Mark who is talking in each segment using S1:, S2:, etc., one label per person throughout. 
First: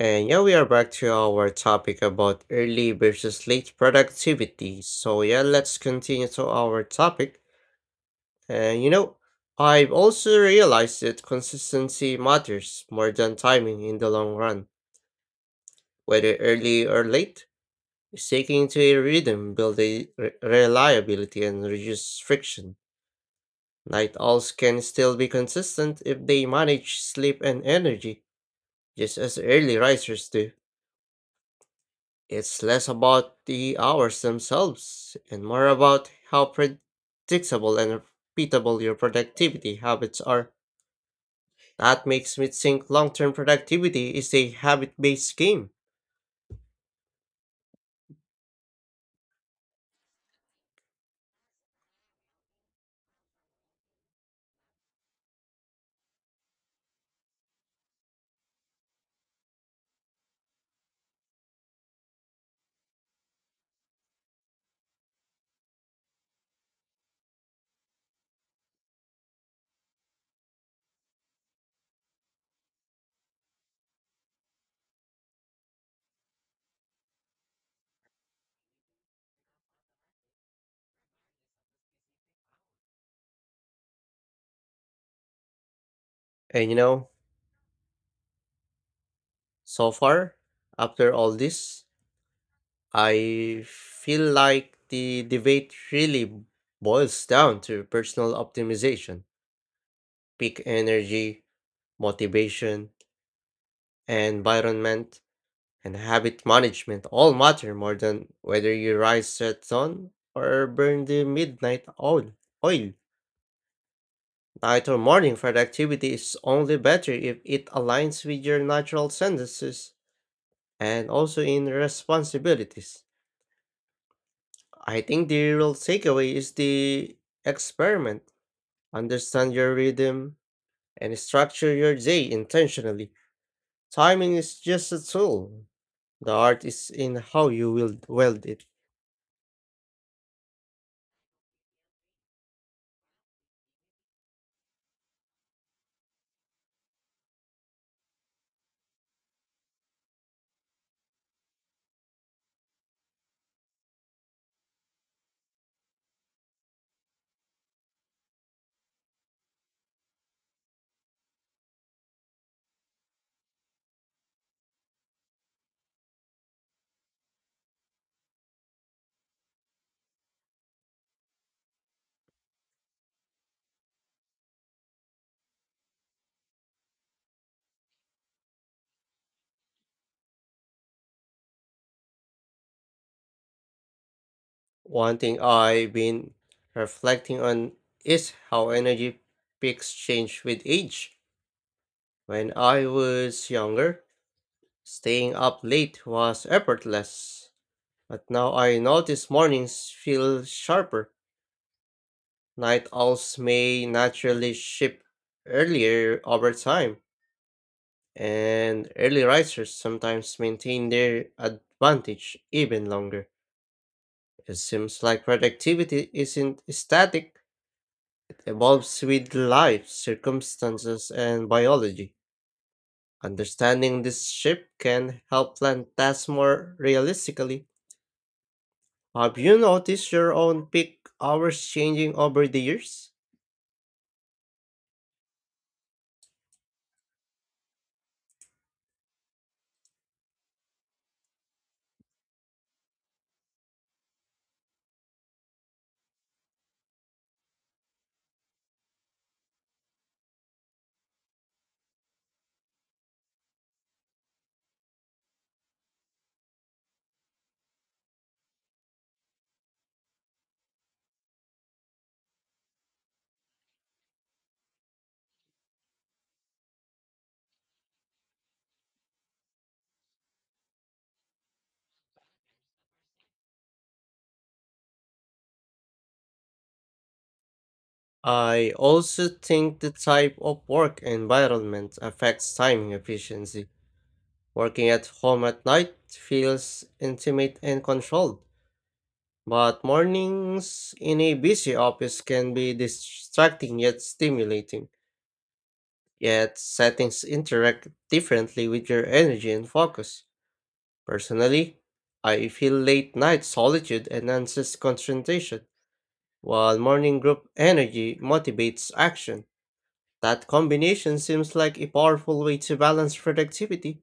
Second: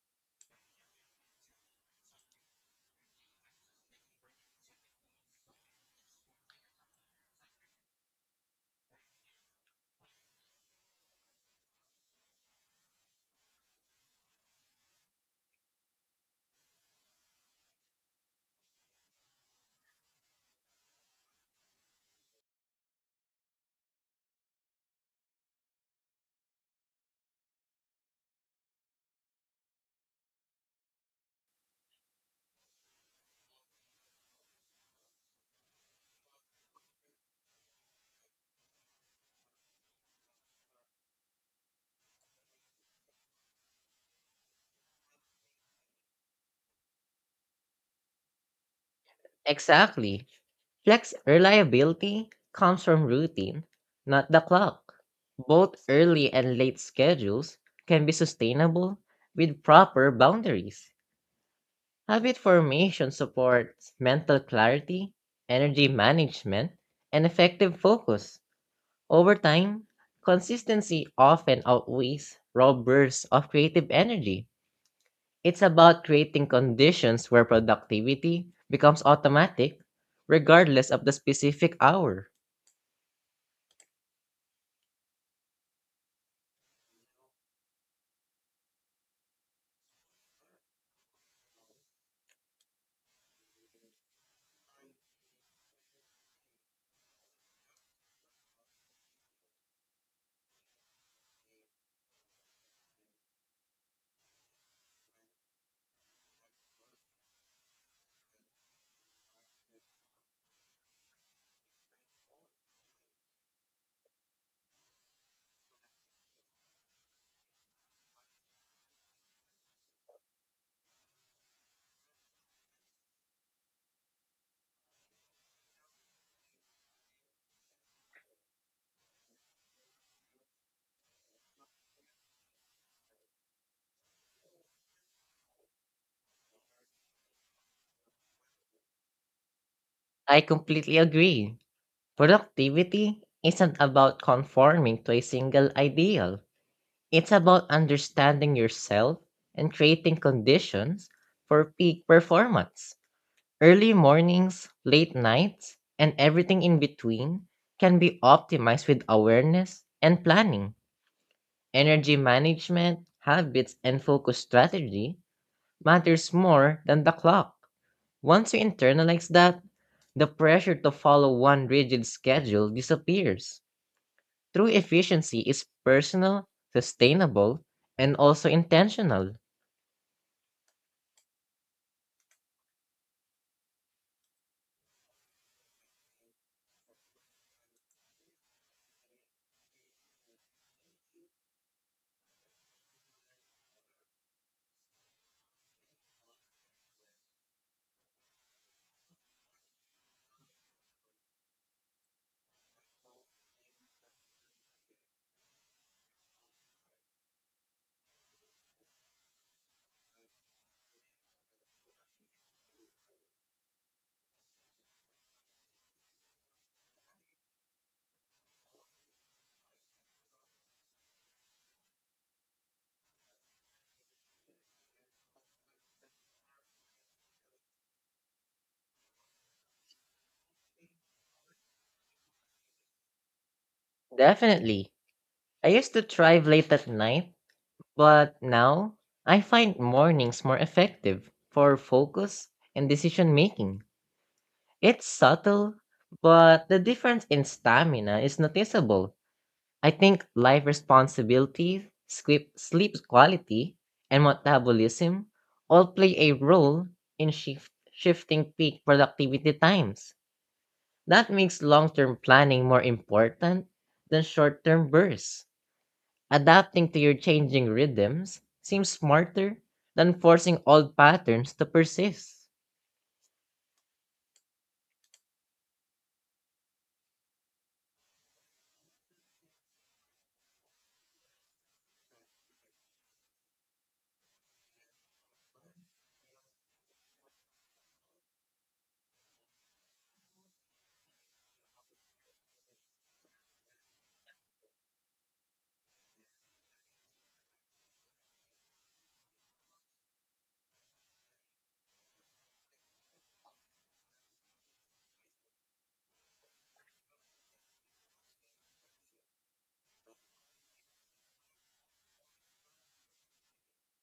S1: And yeah, we are back to our topic about early versus late productivity. So yeah, let's continue to our topic. And you know, I've also realized that consistency matters more than timing in the long run. Whether early or late, sticking to a rhythm builds a reliability and reduce friction. Night owls can still be consistent if they manage sleep and energy, just as early risers do. It's less about the hours themselves and more about how predictable and repeatable your productivity habits are. That makes me think long term productivity is a habit based game.
S2: Exactly. Flex reliability comes from routine, not the clock. Both early and late schedules can be sustainable with proper boundaries. Habit formation supports mental clarity, energy management, and effective focus. Over time, consistency often outweighs raw bursts of creative energy. It's about creating conditions where productivity becomes automatic, regardless of the specific hour.
S1: And you know, so far, after all this, I feel like the debate really boils down to personal optimization, peak energy, motivation, environment and habit management all matter more than whether you rise at dawn or burn the midnight oil. Night or morning productivity is only better if it aligns with your natural tendencies and also in responsibilities. I think the real takeaway is the experiment. Understand your rhythm and structure your day intentionally. Timing is just a tool. The art is in how you will weld it.
S2: I completely agree. Productivity isn't about conforming to a single ideal, it's about understanding yourself and creating conditions for peak performance. Early mornings, late nights, and everything in between can be optimized with awareness and planning. Energy management, habits, and focus strategy matters more than the clock. Once you internalize that, the pressure to follow one rigid schedule disappears. True efficiency is personal, sustainable, and also intentional.
S1: One thing I've been reflecting on is how energy peaks change with age. When I was younger, staying up late was effortless, but now I notice mornings feel sharper. Night owls may naturally shift earlier over time, and early risers sometimes maintain their advantage even longer. It seems like productivity isn't static evolves with life, circumstances, and biology. Understanding this shift can help plan tasks more realistically. Have you noticed your own peak hours changing over the years?
S2: Definitely. I used to thrive late at night, but now I find mornings more effective for focus and decision making. It's subtle, but the difference in stamina is noticeable. I think life responsibilities, sleep quality, and metabolism all play a role in shifting peak productivity times. That makes long term planning more important than short term bursts. Adapting to your changing rhythms seems smarter than forcing old patterns to persist.
S1: I also think the type of work environment affects timing efficiency. Working at home at night feels intimate and controlled, but mornings in a busy office can be distracting yet stimulating. Yet, settings interact differently with your energy and focus. Personally, I feel late night solitude enhances concentration, while morning group energy motivates action. That combination seems like a powerful way to balance productivity.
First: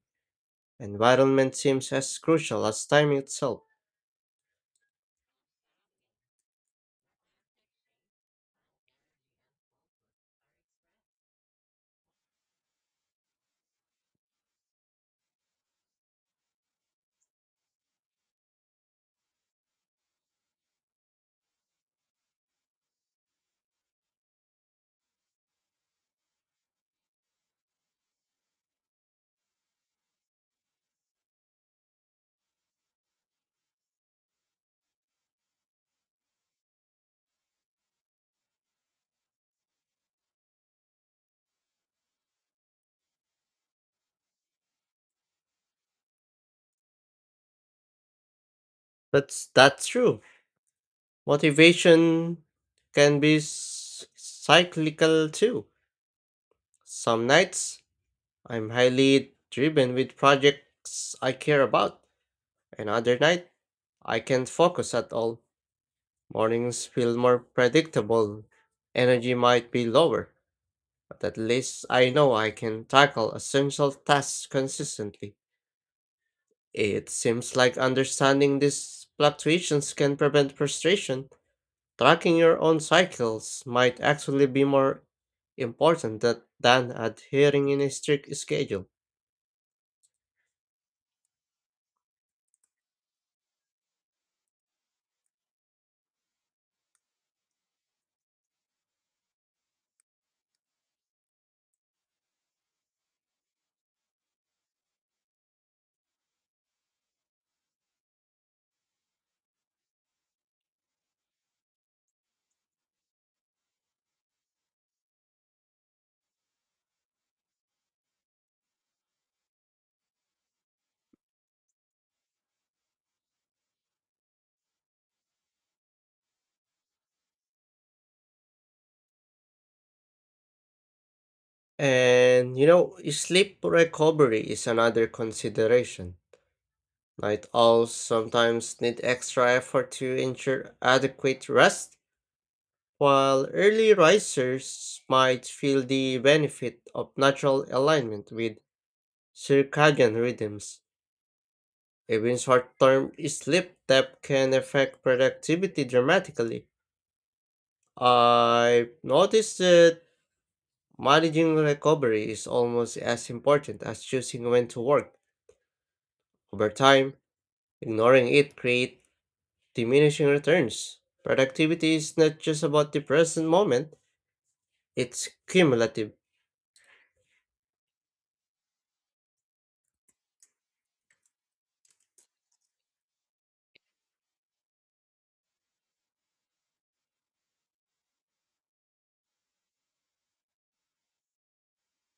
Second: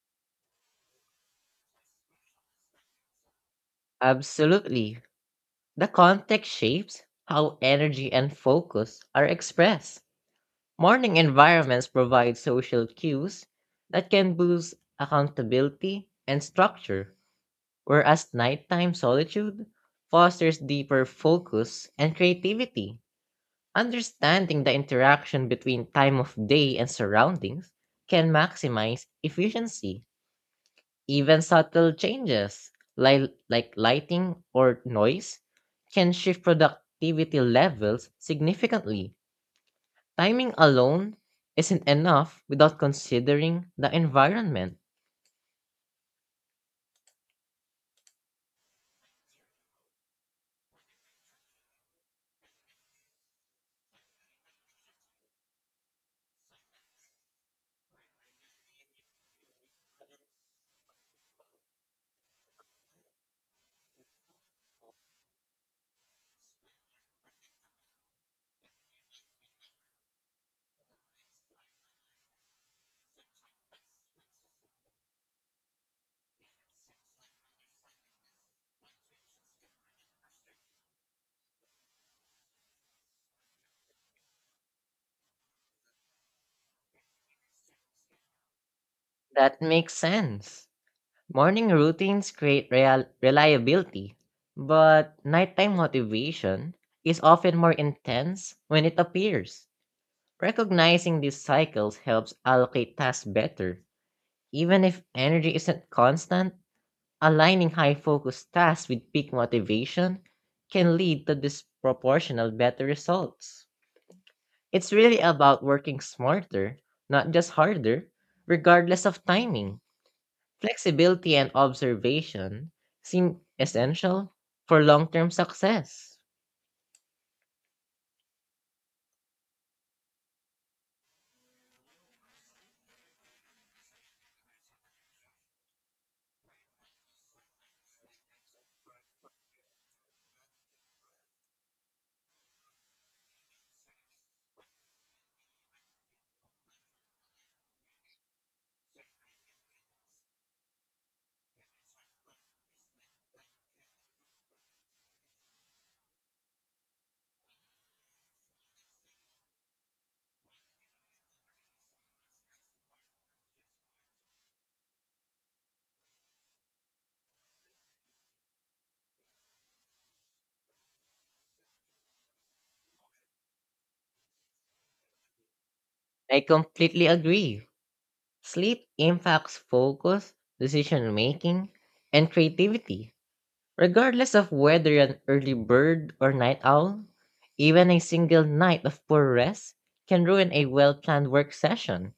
S1: Environment seems as crucial as time itself.
S2: Absolutely. The context shapes how energy and focus are expressed. Morning environments provide social cues that can boost accountability and structure, whereas nighttime solitude fosters deeper focus and creativity. Understanding the interaction between time of day and surroundings can maximize efficiency. Even subtle changes, like lighting or noise, can shift productivity levels significantly. Timing alone isn't enough without considering the environment.
S1: But that's true. Motivation can be cyclical too. Some nights I'm highly driven with projects I care about. Another night, I can't focus at all. Mornings feel more predictable. Energy might be lower, but at least I know I can tackle essential tasks consistently. It seems like understanding these fluctuations can prevent frustration. Tracking your own cycles might actually be more important than adhering in a strict schedule.
S2: That makes sense. Morning routines create reliability, but nighttime motivation is often more intense when it appears. Recognizing these cycles helps allocate tasks better. Even if energy isn't constant, aligning high focus tasks with peak motivation can lead to disproportional better results. It's really about working smarter, not just harder, regardless of timing. Flexibility and observation seem essential for long term success.
S1: Sleep recovery is another consideration. Night owls sometimes need extra effort to ensure adequate rest, while early risers might feel the benefit of natural alignment with circadian rhythms. Even short-term sleep depth can affect productivity dramatically. I've noticed that managing recovery is almost as important as choosing when to work. Over time, ignoring it creates diminishing returns. Productivity is not just about the present moment, it's cumulative.
S2: I completely agree. Sleep impacts focus, decision making, and creativity. Regardless of whether you're an early bird or night owl, even a single night of poor rest can ruin a well planned work session.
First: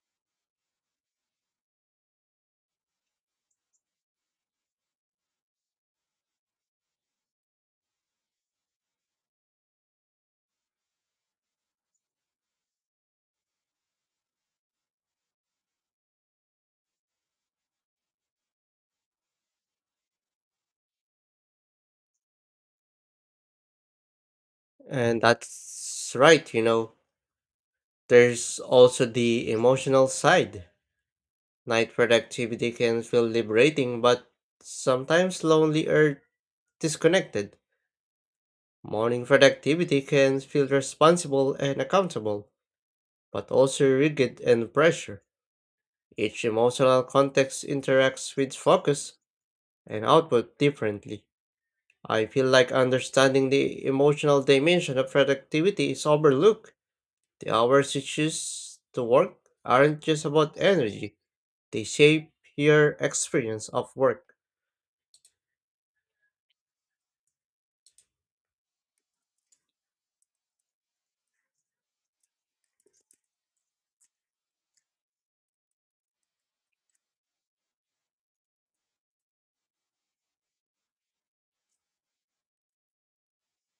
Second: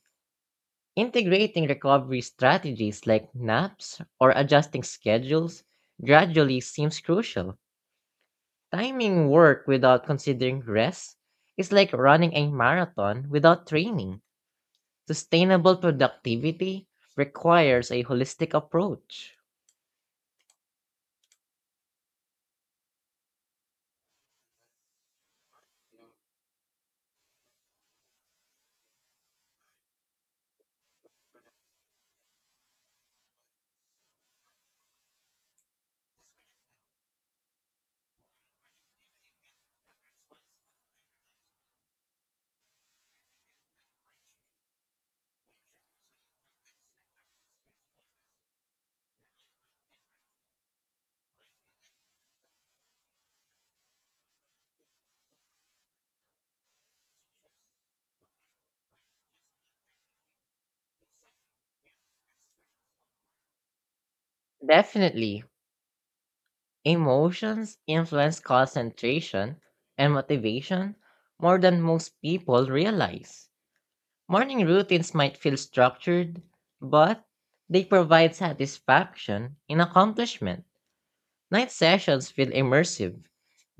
S2: Integrating recovery strategies like naps or adjusting schedules gradually seems crucial. Timing work without considering rest is like running a marathon without training. Sustainable productivity requires a holistic approach.
S1: And that's right, you know. There's also the emotional side. Night productivity can feel liberating, but sometimes lonely or disconnected. Morning productivity can feel responsible and accountable, but also rigid and pressure. Each emotional context interacts with focus and output differently. I feel like understanding the emotional dimension of productivity is overlooked. The hours you choose to work aren't just about energy, they shape your experience of work.
S2: Definitely, emotions influence concentration and motivation more than most people realize. Morning routines might feel structured, but they provide satisfaction in accomplishment. Night sessions feel immersive,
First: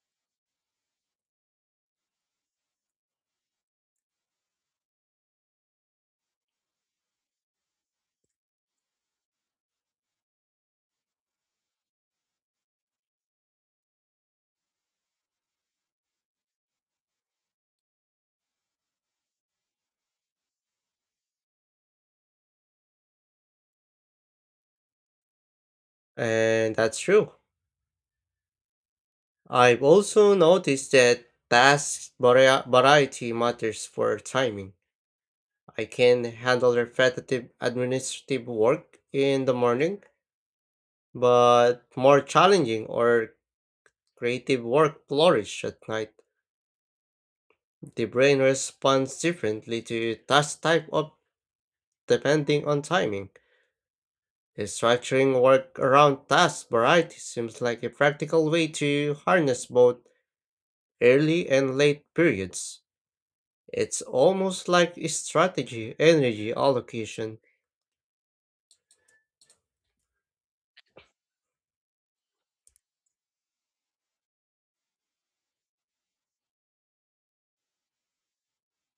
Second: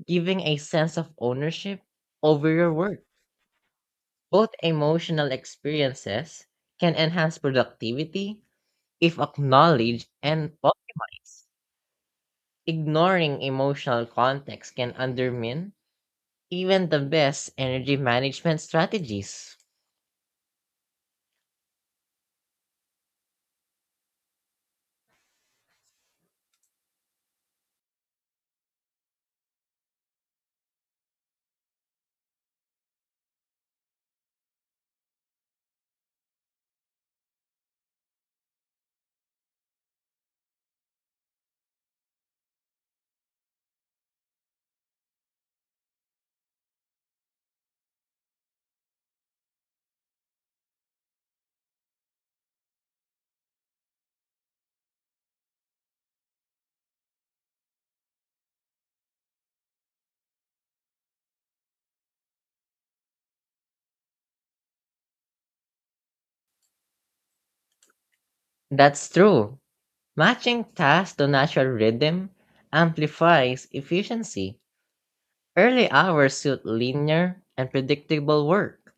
S2: giving a sense of ownership over your work. Both emotional experiences can enhance productivity if acknowledged and policed. Ignoring emotional context can undermine even the best energy management strategies.
S1: And that's true. I've also noticed that task variety matters for timing. I can handle repetitive administrative work in the morning, but more challenging or creative work flourish at night. The brain responds differently to task type of depending on timing. Structuring work around task variety seems like a practical way to harness both early and late periods. It's almost like a strategy energy allocation.
S2: That's true. Matching tasks to natural rhythm amplifies efficiency. Early hours suit linear and predictable work,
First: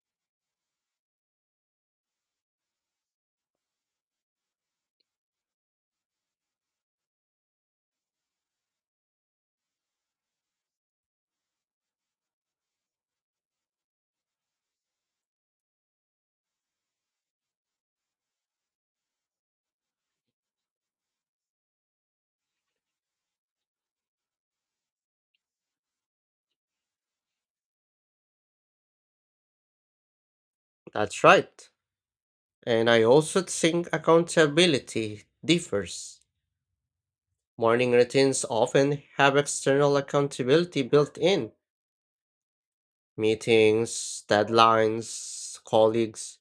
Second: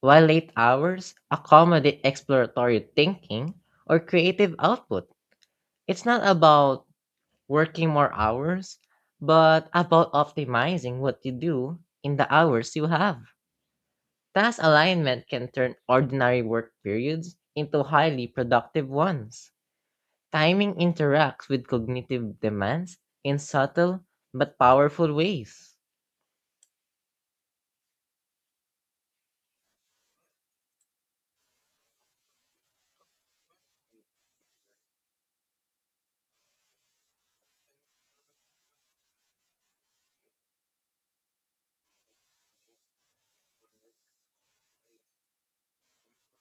S2: while late hours accommodate exploratory thinking or creative output. It's not about working more hours, but about optimizing what you do in the hours you have. Task alignment can turn ordinary work periods into highly productive ones. Timing interacts with cognitive demands in subtle but powerful ways.
S1: That's right. And I also think accountability differs. Morning routines often have external accountability built in meetings, deadlines, colleagues.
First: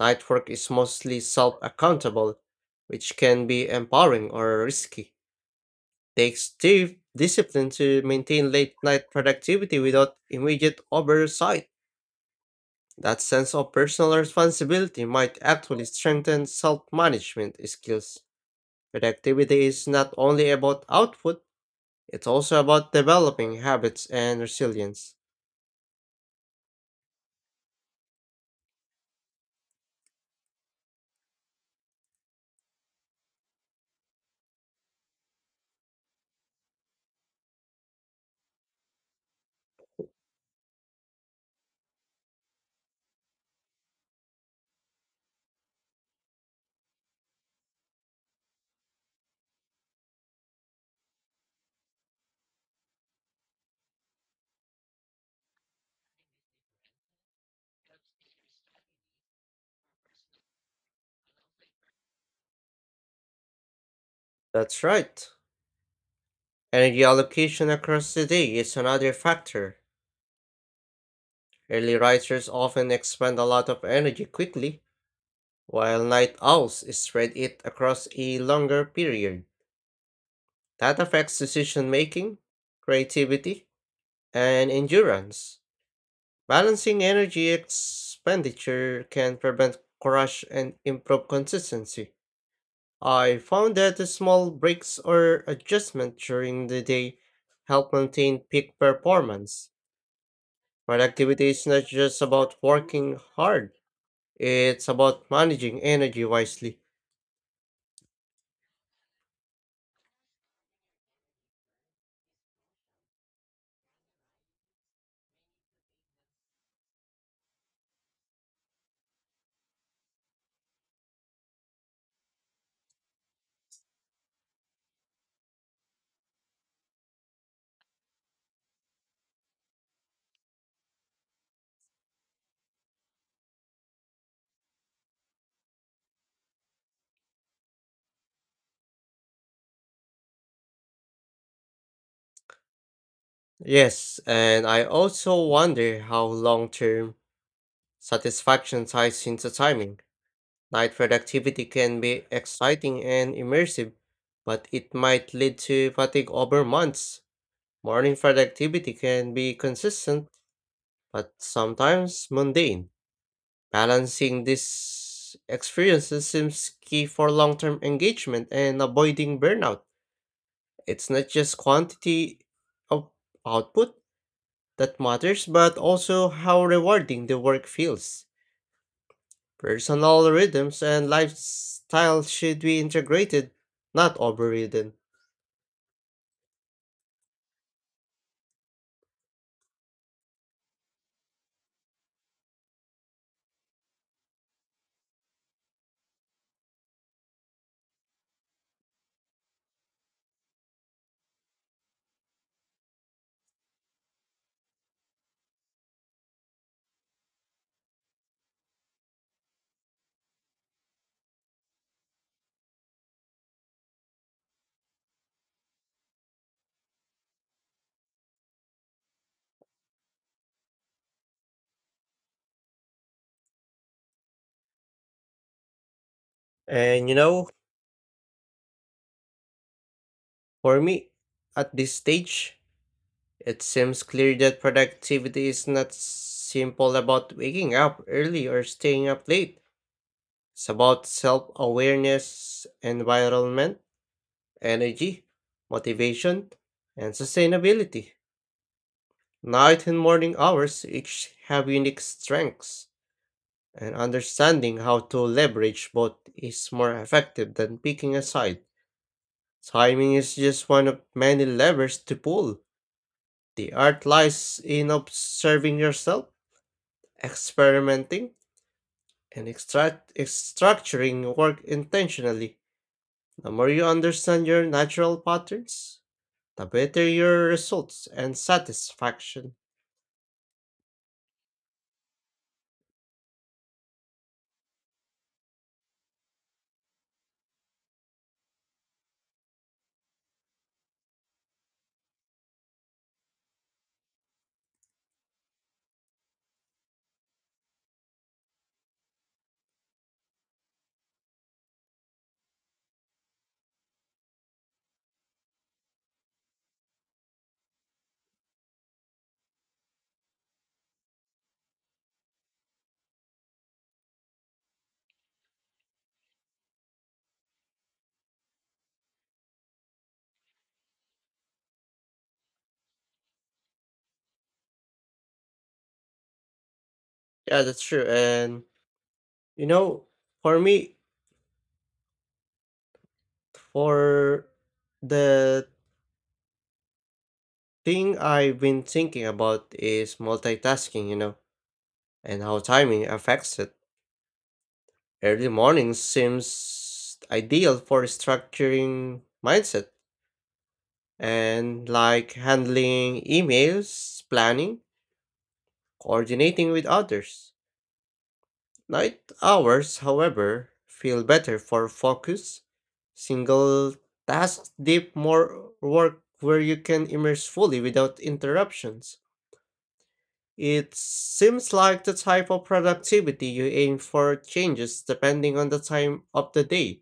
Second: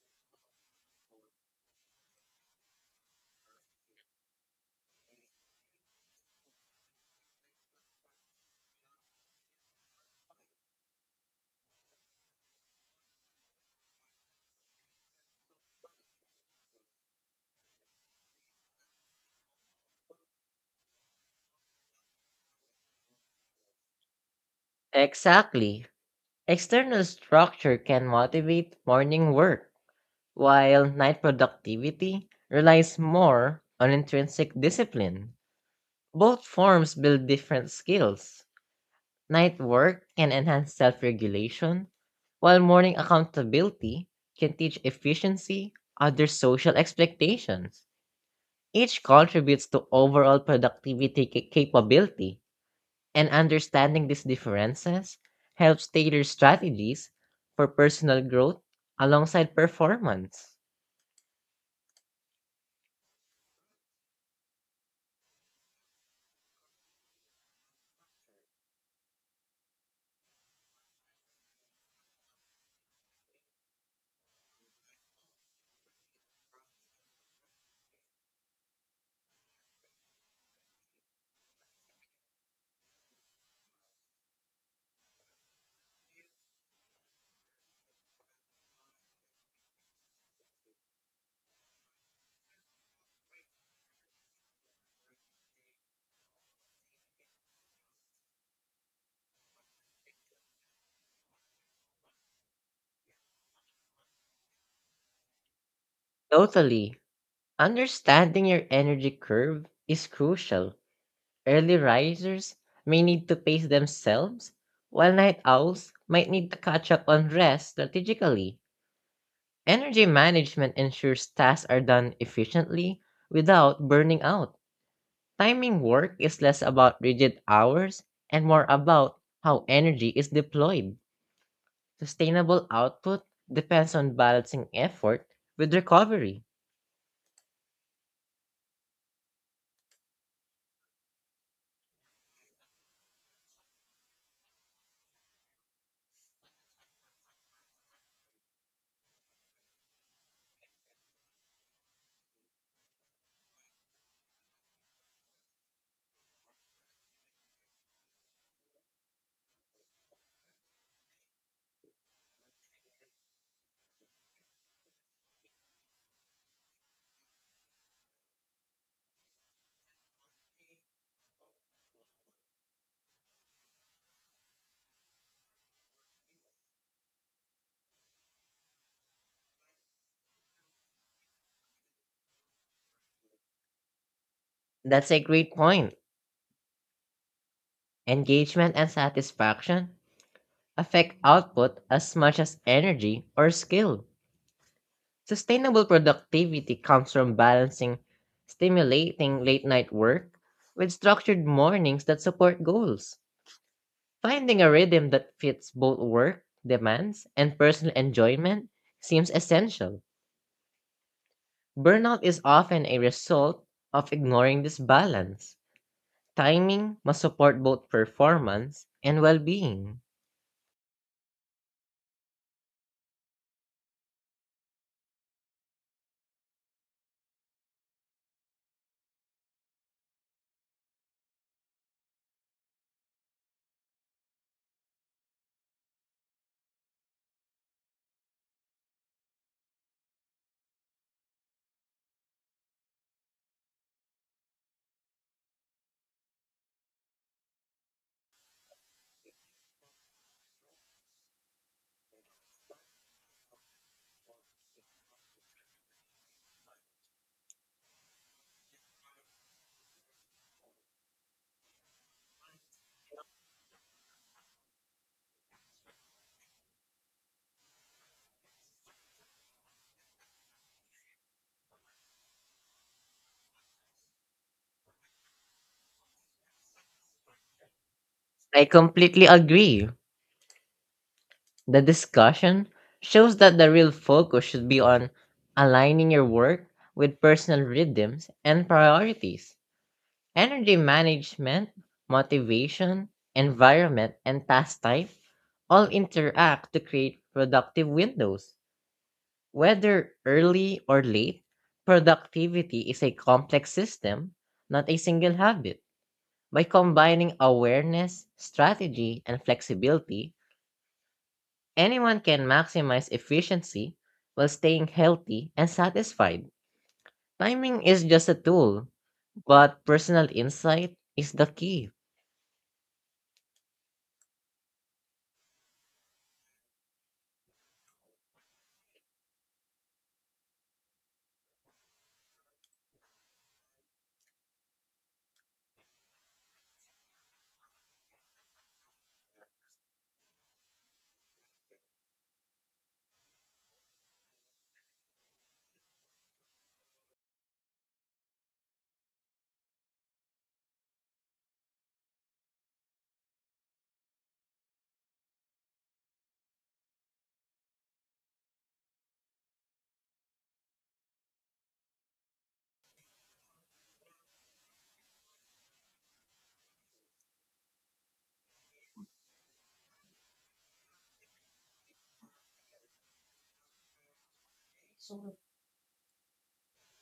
S1: Night work is mostly self accountable, which can be empowering or risky. Takes deep discipline to maintain late night productivity without immediate oversight. That sense of personal responsibility might actually strengthen self management skills. Productivity is not only about output, it's also about developing habits and resilience.
S2: Exactly. External structure can motivate morning work, while night productivity relies more on intrinsic discipline. Both forms build different skills. Night work can enhance self regulation, while morning accountability can teach efficiency under social expectations. Each contributes to overall productivity capability, and understanding these differences helps tailor strategies for personal growth alongside performance.
S1: That's right. Energy allocation across the day is another factor. Early risers often expend a lot of energy quickly, while night owls spread it across a longer period. That affects decision making, creativity, and endurance. Balancing energy expenditure can prevent crash and improve consistency. I found that the small breaks or adjustment during the day help maintain peak performance. Productivity is not just about working hard. It's about managing energy wisely.
S2: Totally, understanding your energy curve is crucial. Early risers may need to pace themselves, while night owls might need to catch up on rest strategically. Energy management ensures tasks are done efficiently without burning out. Timing work is less about rigid hours and more about how energy is deployed. Sustainable output depends on balancing effort with recovery.
S1: Yes, and I also wonder how long term satisfaction ties into timing. Night productivity can be exciting and immersive, but it might lead to fatigue over months. Morning productivity can be consistent, but sometimes mundane. Balancing these experiences seems key for long term engagement and avoiding burnout. It's not just quantity of output that matters, but also how rewarding the work feels. Personal rhythms and lifestyle should be integrated, not overridden.
S2: That's a great point. Engagement and satisfaction affect output as much as energy or skill. Sustainable productivity comes from balancing stimulating late night work with structured mornings that support goals. Finding a rhythm that fits both work demands and personal enjoyment seems essential. Burnout is often a result of ignoring this balance. Timing must support both performance and well being.
S1: And you know, for me, at this stage, it seems clear that productivity is not simple about waking up early or staying up late. It's about self awareness, environment, energy, motivation, and sustainability. Night and morning hours each have unique strengths, and understanding how to leverage both is more effective than picking a side. Timing is just one of many levers to pull. The art lies in observing yourself, experimenting, and structuring work intentionally. The more you understand your natural patterns, the better your results and
S2: I completely
S1: satisfaction.
S2: agree. The discussion shows that the real focus should be on aligning your work with personal rhythms and priorities. Energy management, motivation, environment, and task type all interact to create productive windows. Whether early or late, productivity is a complex system, not a single habit. By combining awareness, strategy, and flexibility, anyone can maximize efficiency while staying healthy and satisfied. Timing is just a tool, but personal insight is the key.
S1: Yeah, that's true. You know, for me, For the thing I've been thinking about is multitasking, and how timing affects it. Early mornings seems ideal for structuring mindset and like handling emails, planning, coordinating with others. Night hours, however, feel better for focus, single tasks, deep more work where you can immerse fully without interruptions. It seems like the type of productivity you aim for changes depending on the time of the day.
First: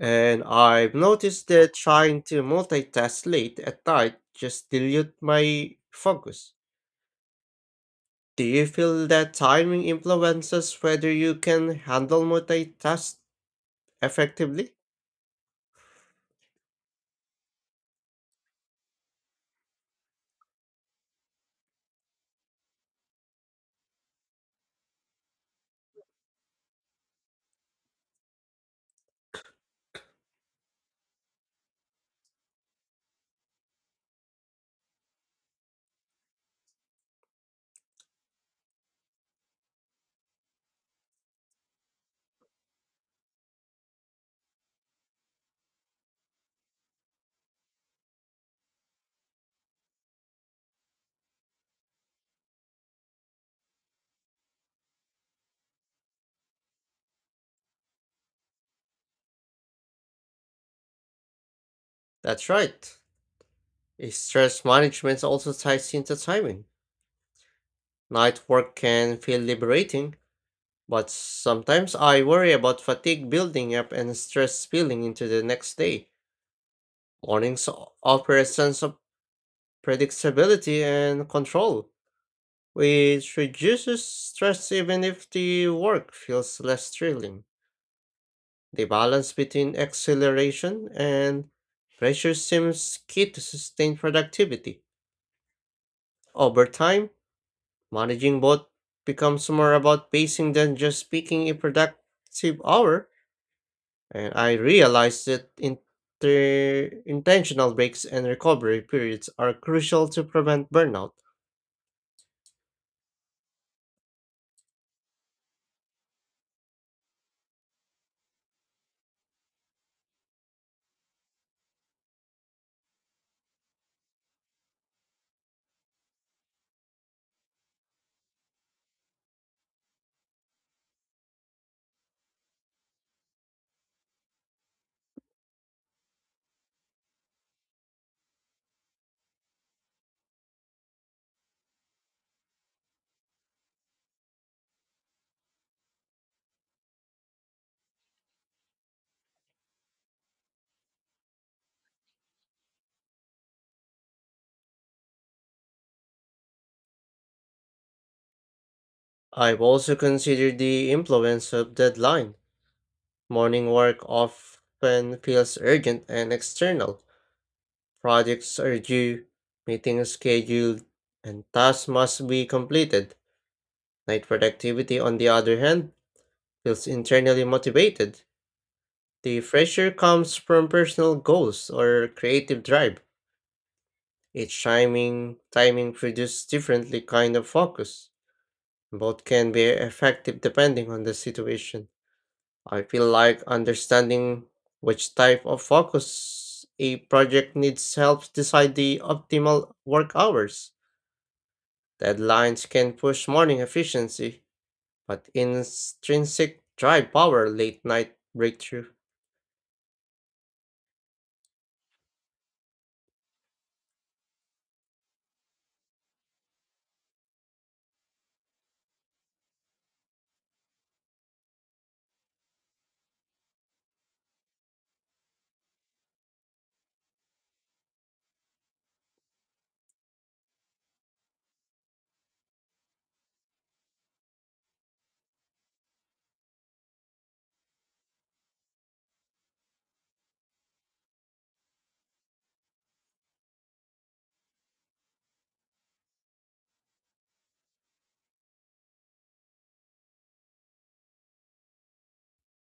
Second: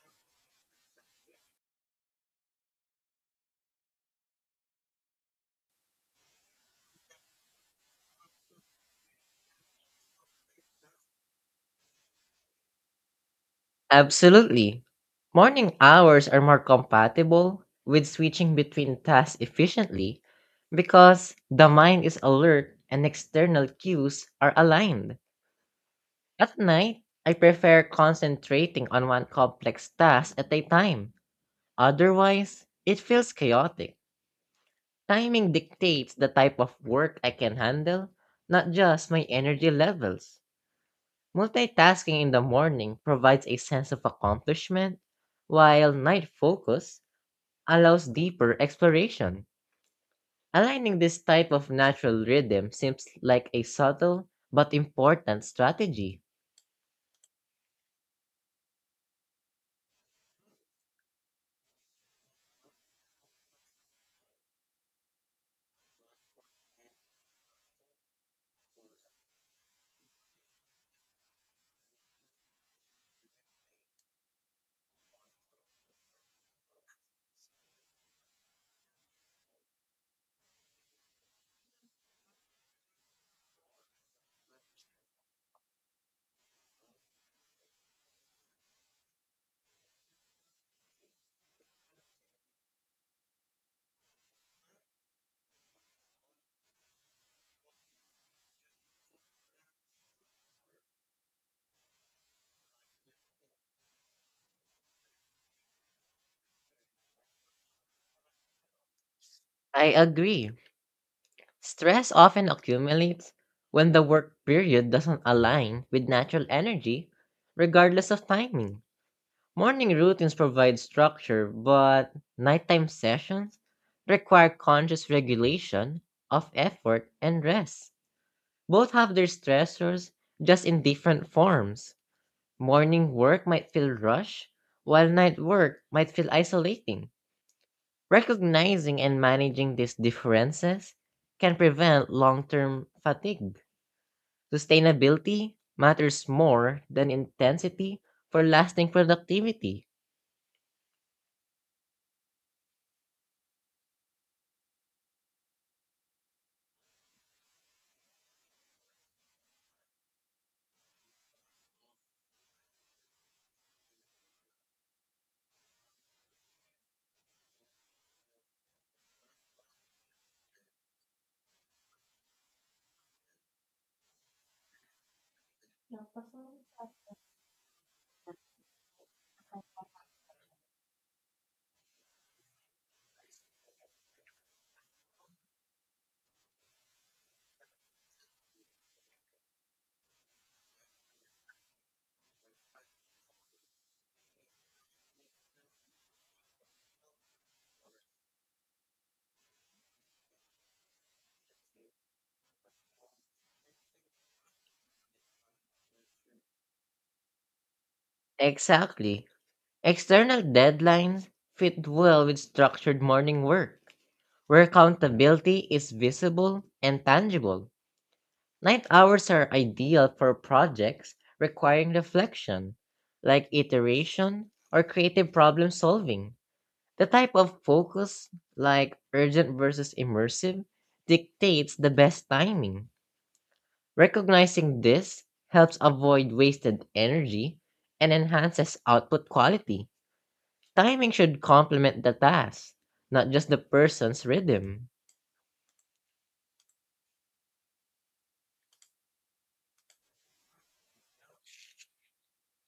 S1: And I've noticed that trying to multitask late at night just dilute my focus. Do you feel that timing influences whether you can handle multitask effectively?
S2: Absolutely. Morning hours are more compatible with switching between tasks efficiently because the mind is alert and external cues are aligned. At night, I prefer concentrating on one complex task at a time. Otherwise, it feels chaotic. Timing dictates the type of work I can handle, not just my energy levels. Multitasking in the morning provides a sense of accomplishment, while night focus allows deeper exploration. Aligning this type of natural rhythm seems like a subtle but important strategy.
S1: That's right. Stress management also ties into timing. Night work can feel liberating, but sometimes I worry about fatigue building up and stress spilling into the next day. Mornings offer a sense of predictability and control, which reduces stress even if the work feels less thrilling. The balance between acceleration and pressure seems key to sustain productivity. Over time, managing both becomes more about pacing than just picking a productive hour. And I realized that intentional breaks and recovery periods are
S2: I
S1: crucial to
S2: agree.
S1: prevent burnout.
S2: Stress often accumulates when the work period doesn't align with natural energy, regardless of timing. Morning routines provide structure, but nighttime sessions require conscious regulation of effort and rest. Both have their stressors, just in different forms. Morning work might feel rushed, while night work might feel isolating. Recognizing and managing these differences can prevent long term fatigue. Sustainability matters more than intensity for lasting productivity.
S1: I've also considered the influence of deadline. Morning work often feels urgent and external. Projects are due, meetings scheduled, and tasks must be completed. Night productivity, on the other hand, feels internally motivated. The pressure comes from personal goals or creative drive. Each timing produces differently kind of focus. Both can be effective depending on the situation. I feel like understanding which type of focus a project needs helps decide the optimal work hours. Deadlines can push morning efficiency, but intrinsic drive power late night breakthrough.
S2: Exactly. External deadlines fit well with structured morning work, where accountability is visible and tangible. Night hours are ideal for projects requiring reflection, like iteration or creative problem solving. The type of focus, like urgent versus immersive, dictates the best timing. Recognizing this helps avoid wasted energy and enhances output quality. Timing should complement the task, not just the person's rhythm.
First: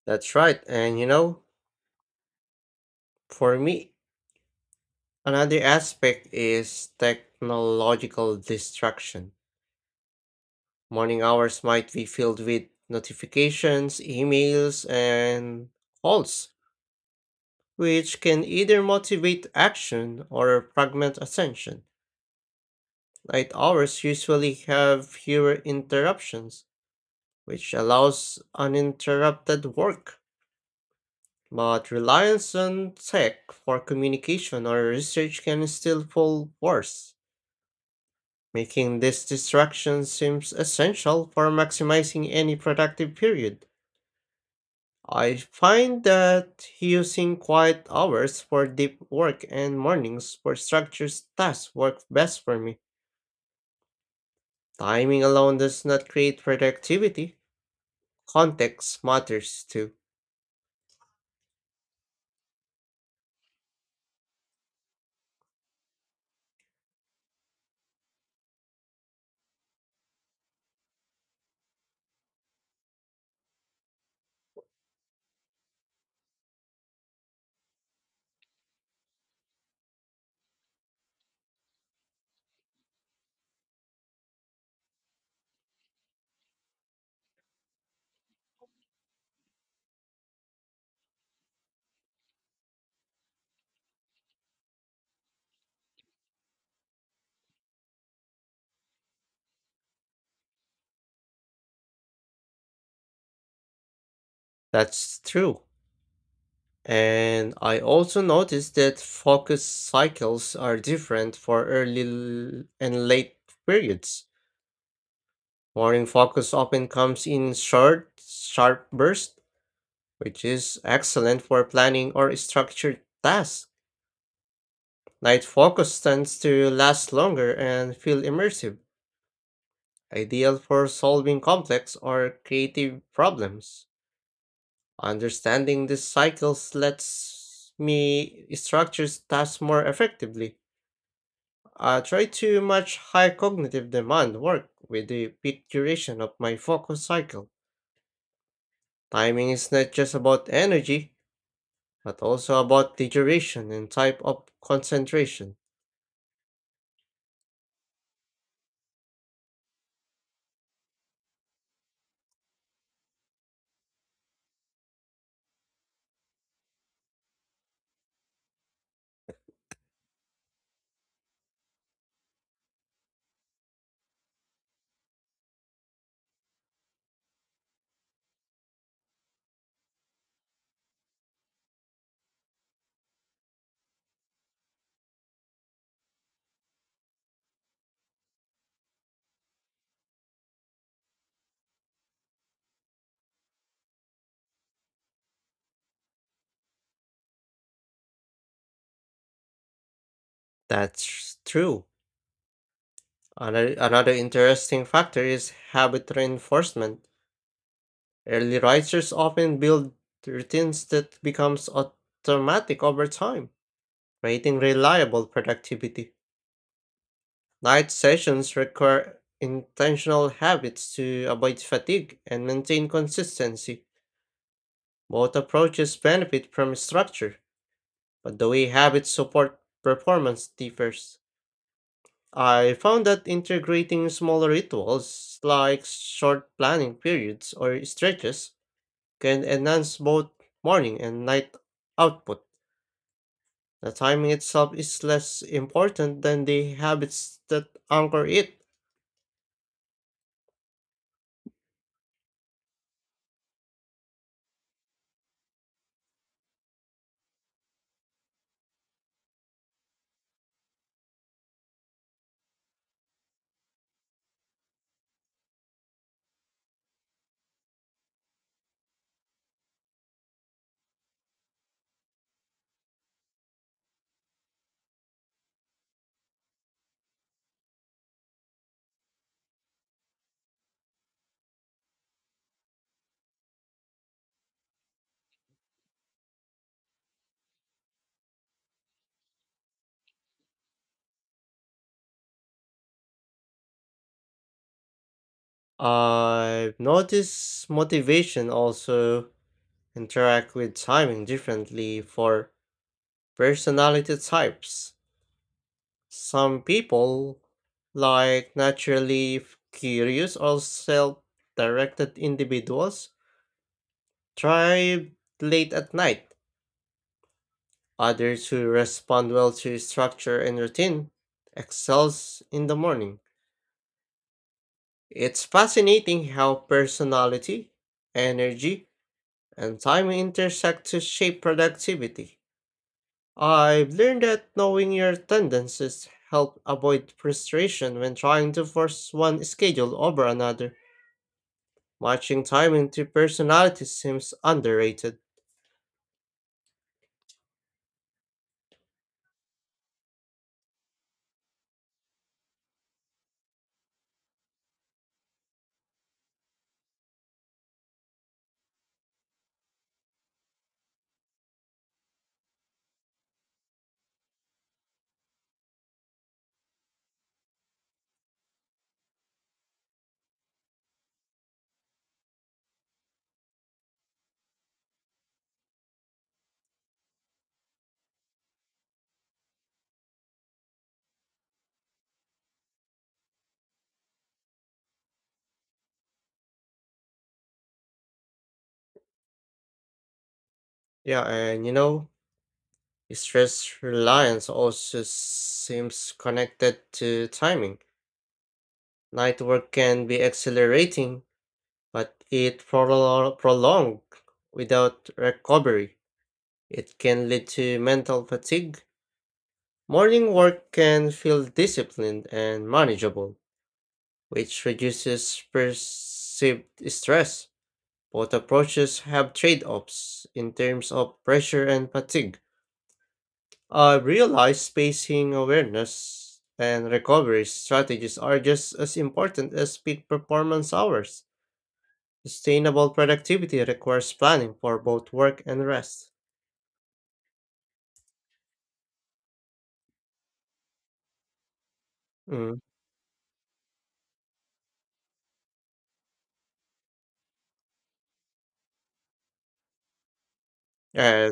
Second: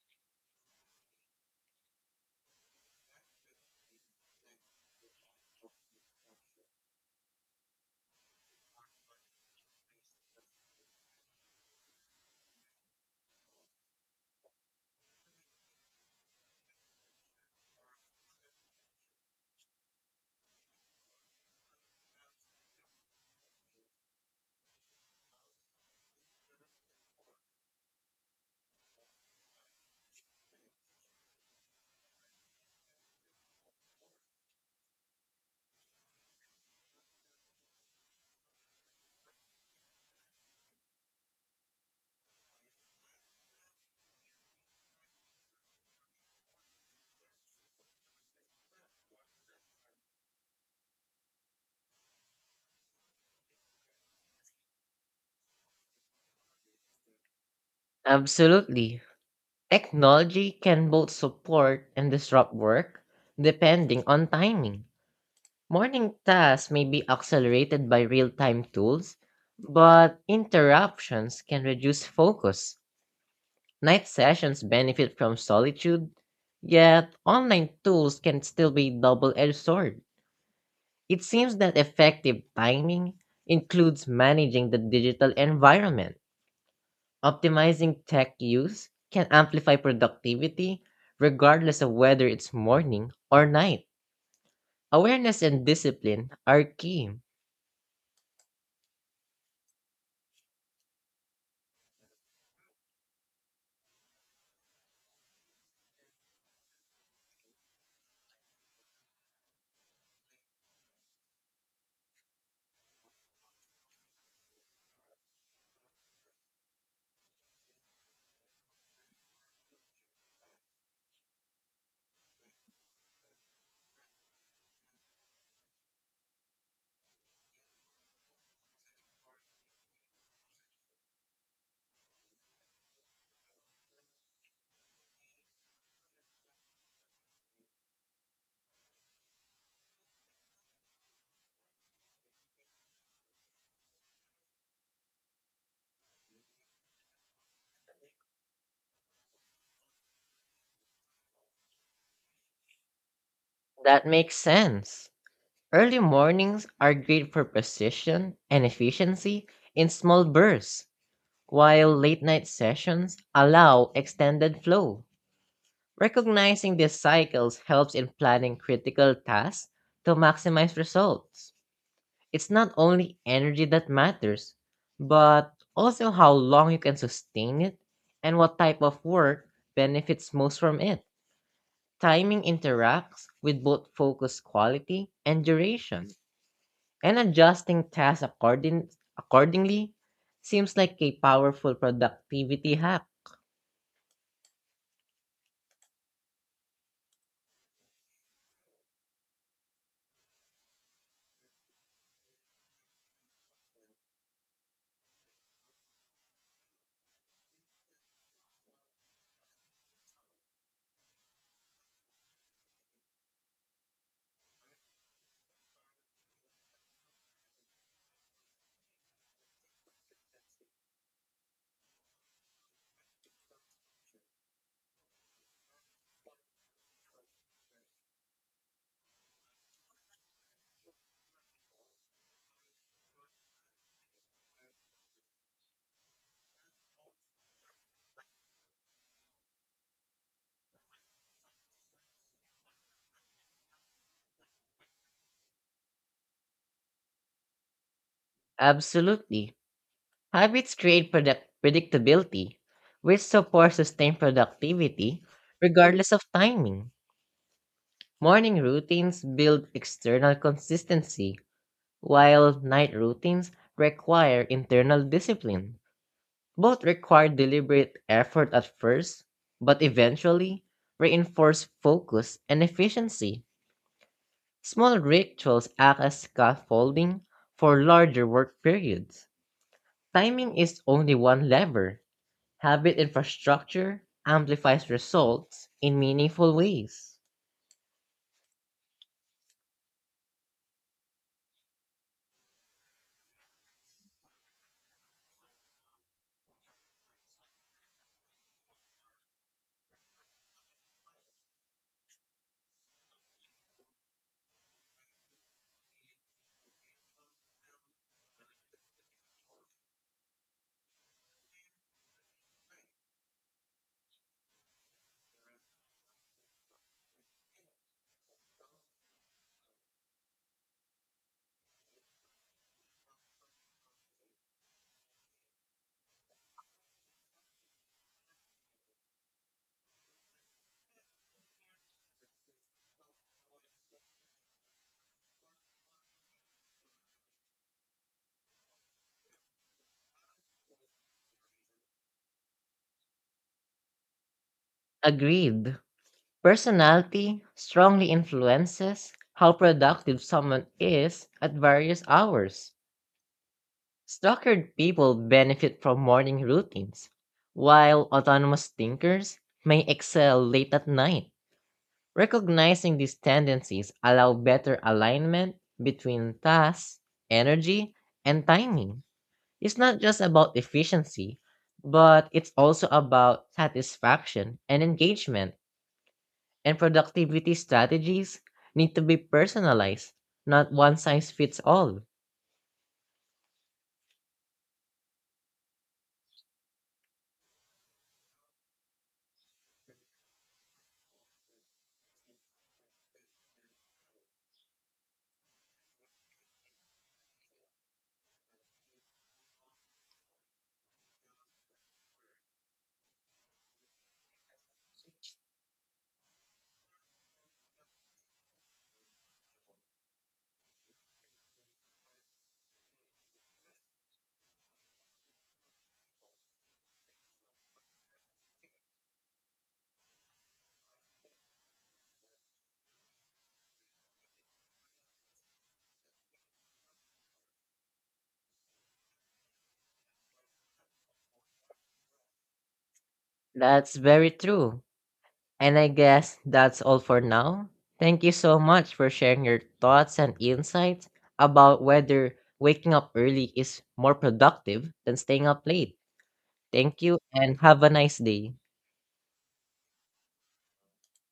S1: That's right, for me, another aspect is technological distraction. Morning hours might be filled with notifications, emails, and calls, which can either motivate action or fragment attention. Night hours usually have fewer interruptions, which allows uninterrupted work. But reliance on tech for communication or research can still fall worse, making this distraction seems essential for maximizing any productive period. I find that using quiet hours for deep work and mornings for structured tasks work best for me. Timing alone does not create productivity.
S2: Absolutely.
S1: Context matters too.
S2: Technology can both support and disrupt work depending on timing. Morning tasks may be accelerated by real time tools, but interruptions can reduce focus. Night sessions benefit from solitude, yet online tools can still be double edged sword. It seems that effective timing includes managing the digital environment. Optimizing tech use can amplify productivity regardless of whether it's morning or night. Awareness and discipline are key.
S1: That's true. And I also noticed that focus cycles are different for early and late periods. Morning focus often comes in short, sharp bursts, which is excellent for planning or structured tasks. Night focus tends to last longer and feel immersive, ideal for solving complex or creative problems. Understanding these cycles lets me structure tasks more effectively. I try to match high cognitive demand work with the peak duration of my focus cycle. Timing is not just about energy, but also about the duration and
S2: That
S1: type
S2: makes
S1: of
S2: sense.
S1: concentration.
S2: Early mornings are great for precision and efficiency in small bursts, while late night sessions allow extended flow. Recognizing these cycles helps in planning critical tasks to maximize results. It's not only energy that matters, but also how long you can sustain it and what type of work benefits most from it. Timing interacts with both focus quality and duration, and adjusting tasks accordingly seems like a powerful productivity hack.
S1: That's true. Another interesting factor is habit reinforcement. Early risers often build routines that becomes automatic over time, creating reliable productivity. Night sessions require intentional habits to avoid fatigue and maintain consistency. Both approaches benefit from structure, but the way habits support performance differs. I found that integrating smaller rituals like short planning periods or stretches can enhance both morning and night output. The timing itself is less important than the habits that anchor it.
S2: Absolutely. Habits create product predictability, which supports sustained productivity regardless of timing. Morning routines build external consistency, while night routines require internal discipline. Both require deliberate effort at first, but eventually reinforce focus and efficiency. Small rituals act as scaffolding for larger work periods. Timing is only one lever. Habit infrastructure amplifies results in meaningful ways.
S1: I've noticed motivation also interact with timing differently for personality types. Some people, like naturally curious or self directed individuals, thrive late at night. Others who respond well to structure and routine excels in the morning. It's fascinating how personality, energy, and time intersect to shape productivity. I've learned that knowing your tendencies help avoid frustration when trying to force one schedule over another. Matching timing to personality seems underrated.
S2: Agreed. Personality strongly influences how productive someone is at various hours. Structured people benefit from morning routines, while autonomous thinkers may excel late at night. Recognizing these tendencies allow better alignment between tasks, energy, and timing. It's not just about efficiency, but it's also about satisfaction and engagement, and productivity strategies need to be personalized, not one size fits all.
S1: Yeah, stress reliance also seems connected to timing. Night work can be accelerating, but it prolonged without recovery. It can lead to mental fatigue. Morning work can feel disciplined and manageable, which reduces perceived stress. Both approaches have trade offs in terms of pressure and fatigue. I've realized spacing awareness and recovery strategies are just as important as peak performance hours. Sustainable productivity
S2: That's
S1: requires
S2: very
S1: planning for
S2: true.
S1: both work and
S2: And I
S1: rest.
S2: guess that's all for now. Thank you so much for sharing your thoughts and insights about whether
S1: Mm.
S2: waking up early is more productive than staying up late. Thank you and have a nice day.
S1: Uh,